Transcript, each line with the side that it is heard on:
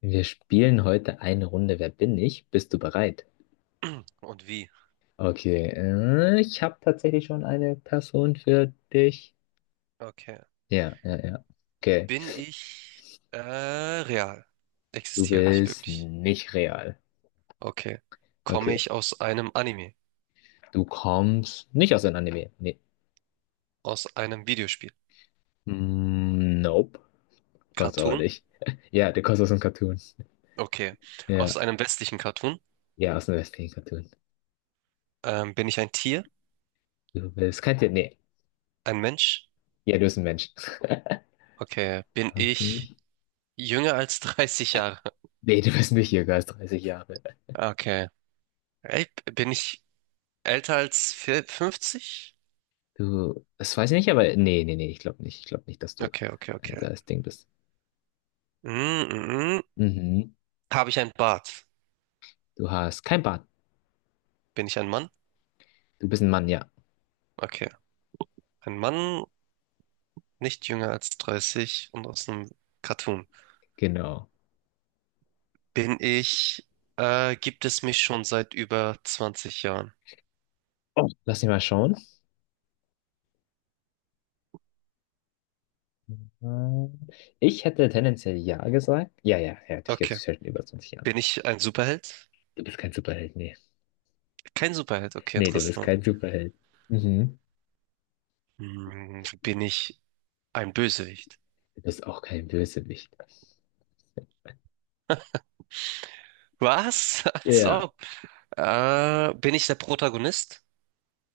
left: Wir spielen heute eine Runde: Wer bin ich? Bist du bereit?
right: Und wie?
left: Okay, ich habe tatsächlich schon eine Person für dich.
right: Okay.
left: Ja, ja, ja. Okay,
right: Bin ich real?
left: du
right: Existiere ich
left: bist
right: wirklich?
left: nicht real.
right: Okay. Komme
left: Okay,
right: ich aus einem Anime?
left: du kommst nicht aus einem Anime. Nee.
right: Aus einem Videospiel?
left: Nope, kommst auch
right: Cartoon?
left: nicht. Ja, du kommst aus einem Cartoon.
right: Okay. Aus
left: Ja,
right: einem westlichen Cartoon?
left: ja, aus einem westlichen Cartoon.
right: Bin ich ein Tier?
left: Du bist kein Tier. Nee,
right: Ein Mensch?
left: ja, du bist ein Mensch.
right: Okay. Bin ich
left: Okay.
right: jünger als 30 Jahre?
left: Nee, du bist nicht jünger als 30 Jahre.
right: Okay. Ey, bin ich älter als 50?
left: Du, das weiß ich nicht, aber nee, nee, nee, ich glaube nicht. Ich glaube nicht, dass du
right: Okay, okay, okay.
left: das Ding bist.
right: Mm, mm, mm.
left: Mhm.
right: Habe ich einen Bart?
left: Du hast kein Bart.
right: Bin ich ein Mann?
left: Du bist ein Mann, ja.
right: Okay. Ein Mann nicht jünger als 30 und aus einem Cartoon.
left: Genau.
right: Bin ich, Gibt es mich schon seit über 20 Jahren.
left: Oh. Lass mich mal schauen. Mhm. Ich hätte tendenziell ja gesagt. Ja, ja, ja, dich gibt
right: Okay.
left: es seit über 20 Jahren.
right: Bin ich ein Superheld?
left: Du bist kein Superheld, nee.
right: Kein Superheld, okay,
left: Nee, du bist
right: interessant.
left: kein Superheld. Mhm.
right: Hm, bin ich ein Bösewicht?
left: Du bist auch kein Bösewicht.
right: Was? Als
left: Ja,
right: ob. Bin ich der Protagonist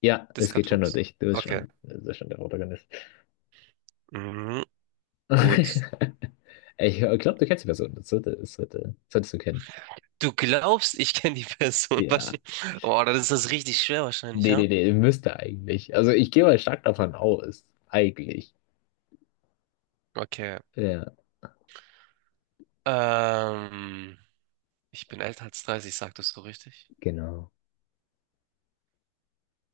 left: ja,
right: des
left: es geht schon um
right: Cartoons?
left: dich.
right: Okay.
left: Du bist schon der Protagonist.
right: Mhm, gut.
left: Ich glaube, du kennst die Person. Solltest du kennen.
right: Du glaubst, ich kenne die Person
left: Ja.
right: wahrscheinlich. Oh, dann ist das richtig schwer wahrscheinlich,
left: Nee, nee,
right: ja?
left: nee, müsste eigentlich. Also ich gehe mal stark davon aus. Eigentlich.
right: Okay.
left: Ja,
right: Ähm. Ich bin älter als 30, sagtest du richtig?
left: genau.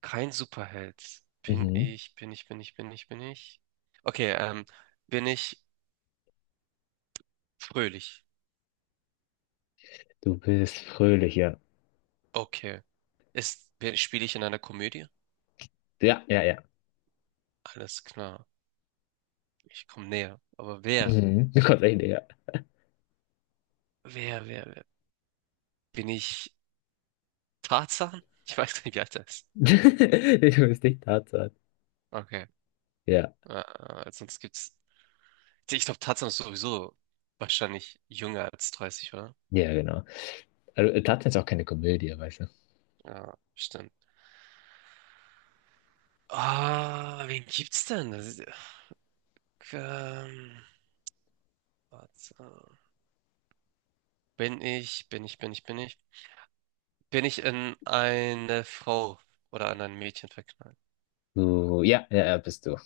right: Kein Superheld.
left: Mhm.
right: Bin ich. Okay, bin ich fröhlich?
left: Du bist fröhlich, ja.
right: Okay. Ist, spiele ich in einer Komödie?
left: Ja, ja, ja.
right: Alles klar. Ich komme näher. Aber
left: Mhm. Du kommst echt näher.
right: wer? Bin ich Tarzan? Ich weiß gar nicht, wie alt er ist.
left: Nee, du bist nicht Tarzan.
right: Okay.
left: Ja,
right: Sonst gibt's. Ich glaube, Tarzan ist sowieso wahrscheinlich jünger als 30, oder?
left: ja, genau. Also Tarzan ist auch keine Komödie, weißt du.
right: Ja, stimmt. Ah, wen gibt's denn? Ähm, Schwarzer. Bin ich. Bin ich in eine Frau oder an ein Mädchen verknallt?
left: Du, ja, ja, ja, bist du.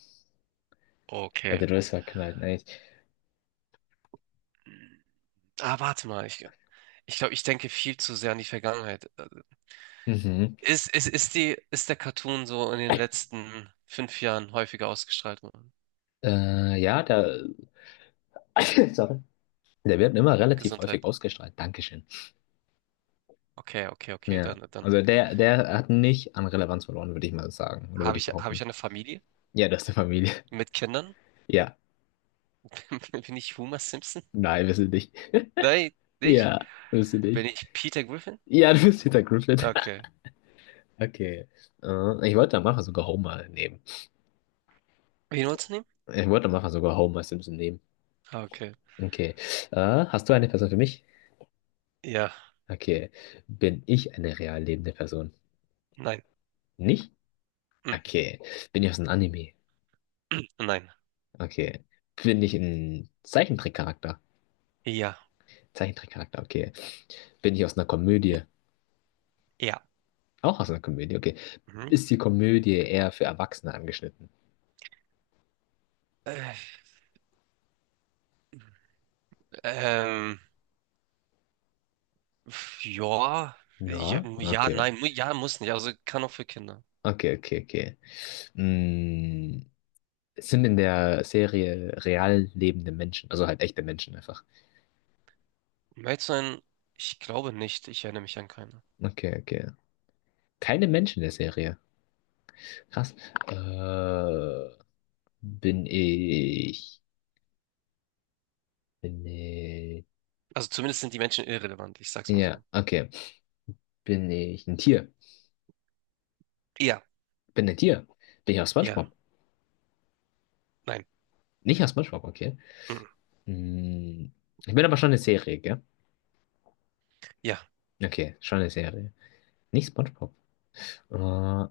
right: Okay.
left: Also du bist verknallt, nicht?
right: Ah, warte mal. Ich glaube, ich denke viel zu sehr an die Vergangenheit.
left: Mhm.
right: Ist die, ist der Cartoon so in den letzten 5 Jahren häufiger ausgestrahlt worden?
left: Ja, da. Sorry. Der wird immer relativ häufig
right: Gesundheit.
left: ausgestrahlt. Dankeschön.
right: Okay, okay, okay.
left: Ja.
right: Dann
left: Also der, der hat nicht an Relevanz verloren, würde ich mal sagen. Oder würde ich
right: habe ich
left: behaupten.
right: eine Familie
left: Ja, du hast eine Familie.
right: mit Kindern?
left: Ja.
right: Bin ich Homer Simpson?
left: Nein, bist du nicht.
right: Nein, nicht?
left: Ja, bist du
right: Bin
left: nicht.
right: ich Peter Griffin?
left: Ja, du bist Peter Griffin.
right: Okay.
left: Okay. Ich wollte am Anfang sogar Homer nehmen.
right: Wen wolltest du nehmen?
left: Ich wollte am Anfang sogar Homer Simpson nehmen.
right: Okay.
left: Okay. Hast du eine Person für mich?
right: Ja,
left: Okay. Bin ich eine real lebende Person?
right: nein.
left: Nicht? Okay. Bin ich aus einem Anime?
right: Nein.
left: Okay. Bin ich ein Zeichentrickcharakter?
right: Ja.
left: Zeichentrickcharakter, okay. Bin ich aus einer Komödie?
right: Ja.
left: Auch aus einer Komödie, okay.
right: Mhm.
left: Ist die Komödie eher für Erwachsene angeschnitten?
right: Äh, ähm, ja. Ja,
left: Ja,
right: ja,
left: okay.
right: nein, ja, muss nicht. Also kann auch für Kinder.
left: Okay, okay, okay. Mm, es sind in der Serie real lebende Menschen, also halt echte Menschen einfach.
right: Um ehrlich zu sein, ich glaube nicht. Ich erinnere mich an keine.
left: Okay, okay. Keine Menschen in der Serie. Krass. Äh, bin ich, bin ich,
right: Also zumindest sind die Menschen irrelevant. Ich sag's mal
left: ja,
right: so.
left: okay. Bin ich ein Tier?
right: Ja.
left: Bin ein Tier? Bin ich aus
right: Ja.
left: SpongeBob?
right: Nein.
left: Nicht aus SpongeBob, okay.
right: Mhm.
left: Mm, ich bin aber schon eine Serie, gell?
right: Ja.
left: Okay, schon eine Serie. Nicht SpongeBob. Äh,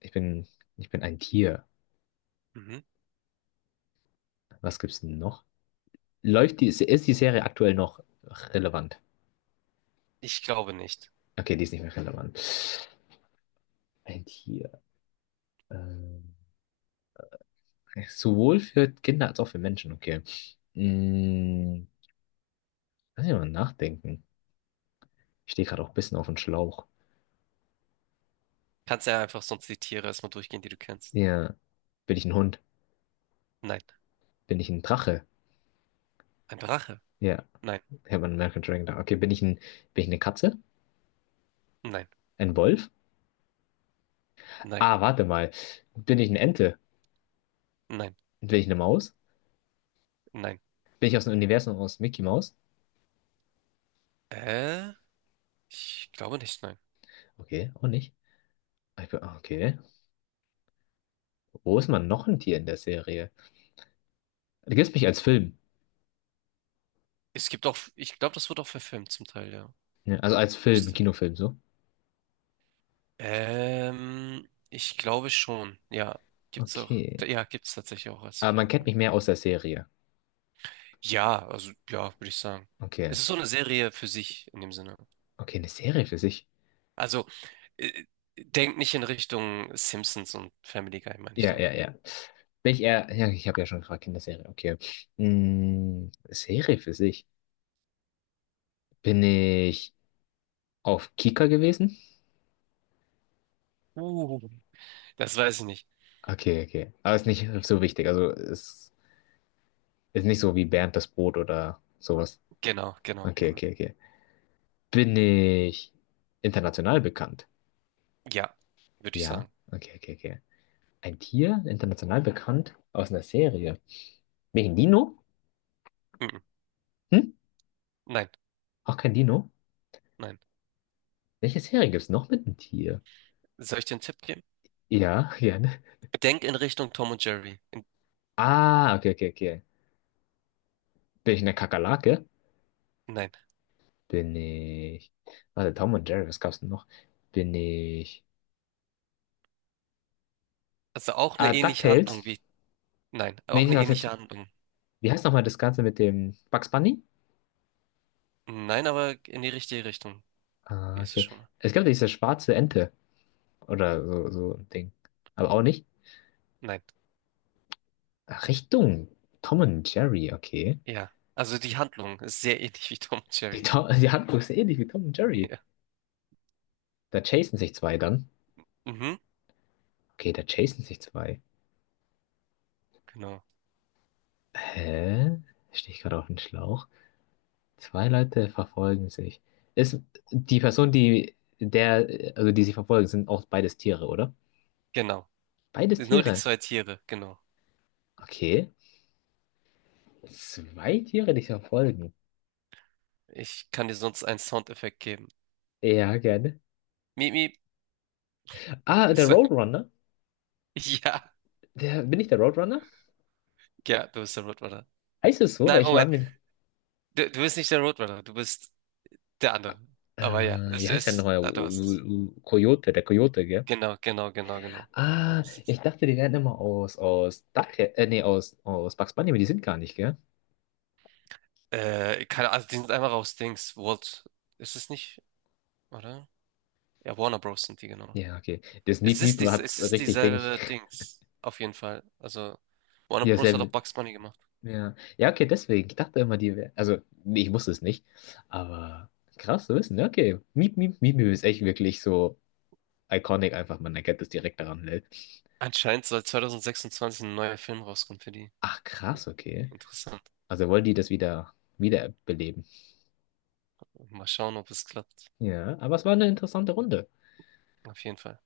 left: ich bin, ich bin ein Tier.
right: Mhm.
left: Was gibt's denn noch? Ist die Serie aktuell noch relevant?
right: Ich glaube nicht.
left: Okay, die ist nicht mehr relevant. Ein Tier. Ähm, sowohl für Kinder als auch für Menschen, okay. Hm, lass mich mal nachdenken. Ich stehe gerade auch ein bisschen auf dem Schlauch.
right: Kannst ja einfach sonst die Tiere erstmal durchgehen, die du kennst.
left: Ja. Bin ich ein Hund?
right: Nein.
left: Bin ich ein Drache?
right: Ein Drache?
left: Ja.
right: Nein.
left: Ich habe einen American Dragon da. Bin ich eine Katze?
right: Nein.
left: Ein Wolf?
right: Nein.
left: Ah, warte mal. Bin ich eine Ente?
right: Nein.
left: Bin ich eine Maus?
right: Nein.
left: Bin ich aus dem Universum aus Mickey Mouse?
right: Äh, ich glaube nicht, nein.
left: Okay, auch nicht. Okay. Wo ist man noch ein Tier in der Serie? Du kennst mich als Film.
right: Es gibt auch, ich glaube, das wird auch verfilmt zum Teil, ja.
left: Ja, also als Film,
right: Müsste.
left: Kinofilm, so.
right: Ich glaube schon. Ja, gibt's auch.
left: Okay.
right: Ja, gibt's tatsächlich auch als
left: Aber man kennt
right: Kinofilm.
left: mich mehr aus der Serie.
right: Ja, also ja, würde ich sagen.
left: Okay.
right: Es ist so eine Serie für sich in dem Sinne.
left: Okay, eine Serie für sich.
right: Also äh, Denkt nicht in Richtung Simpsons und Family Guy, meine ich
left: Ja,
right: damit.
left: ja, ja. Bin ich eher, ja, ich habe ja schon gefragt, Kinderserie, okay. Mm, Serie für sich. Bin ich auf Kika gewesen?
right: Uh. Das weiß ich nicht.
left: Okay, okay. Aber ist nicht so wichtig. Ist nicht so wie Bernd das Brot oder sowas.
right: Genau, genau,
left: Okay,
right: genau.
left: okay, okay. Bin ich international bekannt?
right: Ja, würde ich
left: Ja.
right: sagen.
left: Okay, okay, okay. Ein Tier, international bekannt, aus einer Serie. Welchen Dino?
right: Mhm.
left: Hm?
right: Nein,
left: Auch kein Dino?
right: nein.
left: Welche Serie gibt es noch mit einem Tier?
right: Soll ich dir einen Tipp geben?
left: Ja, gerne.
right: Denk in Richtung Tom und Jerry.
left: Ah, okay, okay, okay. Bin ich eine Kakerlake?
right: Nein.
left: Bin ich. Warte, Tom und Jerry, was gab's denn noch? Bin ich.
right: Also auch
left: Ah,
right: eine ähnliche Handlung
left: DuckTales?
right: wie. Nein,
left: Nee,
right: auch
left: ich
right: eine
left: dachte
right: ähnliche
left: jetzt.
right: Handlung.
left: Wie heißt nochmal das Ganze mit dem Bugs Bunny?
right: Nein, aber in die richtige Richtung
left: Ah,
right: gehst du
left: okay.
right: schon mal.
left: Es gab ja diese schwarze Ente. Oder so, so ein Ding. Aber auch nicht.
right: Nein.
left: Ach, Richtung. Tom und Jerry, okay.
right: Ja. Also die Handlung ist sehr ähnlich wie Tom und Jerry.
left: Die Handlung ist ähnlich wie Tom und Jerry.
right: Ja.
left: Da chasen sich zwei dann.
right: Mhm.
left: Okay, da chasen sich zwei.
right: Genau.
left: Hä? Stehe ich gerade auf den Schlauch? Zwei Leute verfolgen sich. Ist die Person, die der, also die sie verfolgen, sind auch beides Tiere, oder?
right: Genau.
left: Beides
right: Nur die
left: Tiere.
right: zwei Tiere, genau.
left: Okay. Zwei Tiere, die sich verfolgen.
right: Ich kann dir sonst einen Soundeffekt geben.
left: Ja, gerne.
right: Miep, miep.
left: Ah, der
right: Ist er-
left: Roadrunner.
right: Ja.
left: Der, bin ich der Roadrunner?
right: Ja, du bist der Rottweiler.
left: Heißt es so? Weil
right: Nein,
left: ich war
right: Moment.
left: mir nicht.
right: Du, bist nicht der Rottweiler, du bist der andere. Aber ja, es
left: Wie heißt der
right: ist.
left: nochmal?
right: Ah, du hast es.
left: Coyote, der Coyote, gell?
right: Genau. Also,
left: Ah,
right: das ist-
left: ich dachte, die werden immer aus, aus, aus Bugs Bunny, aber die sind gar nicht, gell?
right: keine, also die sind einfach aus Dings. Walt. Ist es nicht, oder? Ja, Warner Bros. Sind die, genau.
left: Ja, okay. Das
right: Es
left: Miep
right: ist
left: Miep
right: dies,
left: hat
right: es ist
left: richtig Ding.
right: dieselbe Dings. Auf jeden Fall. Also, Warner
left: Ja,
right: Bros. Hat auch
left: sehr,
right: Bugs Bunny gemacht.
left: ja. Ja, okay, deswegen. Ich dachte immer, die wären, also, nee, ich wusste es nicht. Aber krass zu wissen, ja, okay. Miep Miep Miep Miep ist echt wirklich so iconic einfach, man erkennt es direkt daran, ne?
right: Anscheinend soll 2026 ein neuer Film rauskommen für die.
left: Ach, krass, okay.
right: Interessant.
left: Also wollen die das wieder, wiederbeleben.
right: Mal schauen, ob es klappt.
left: Ja, aber es war eine interessante Runde.
right: Auf jeden Fall.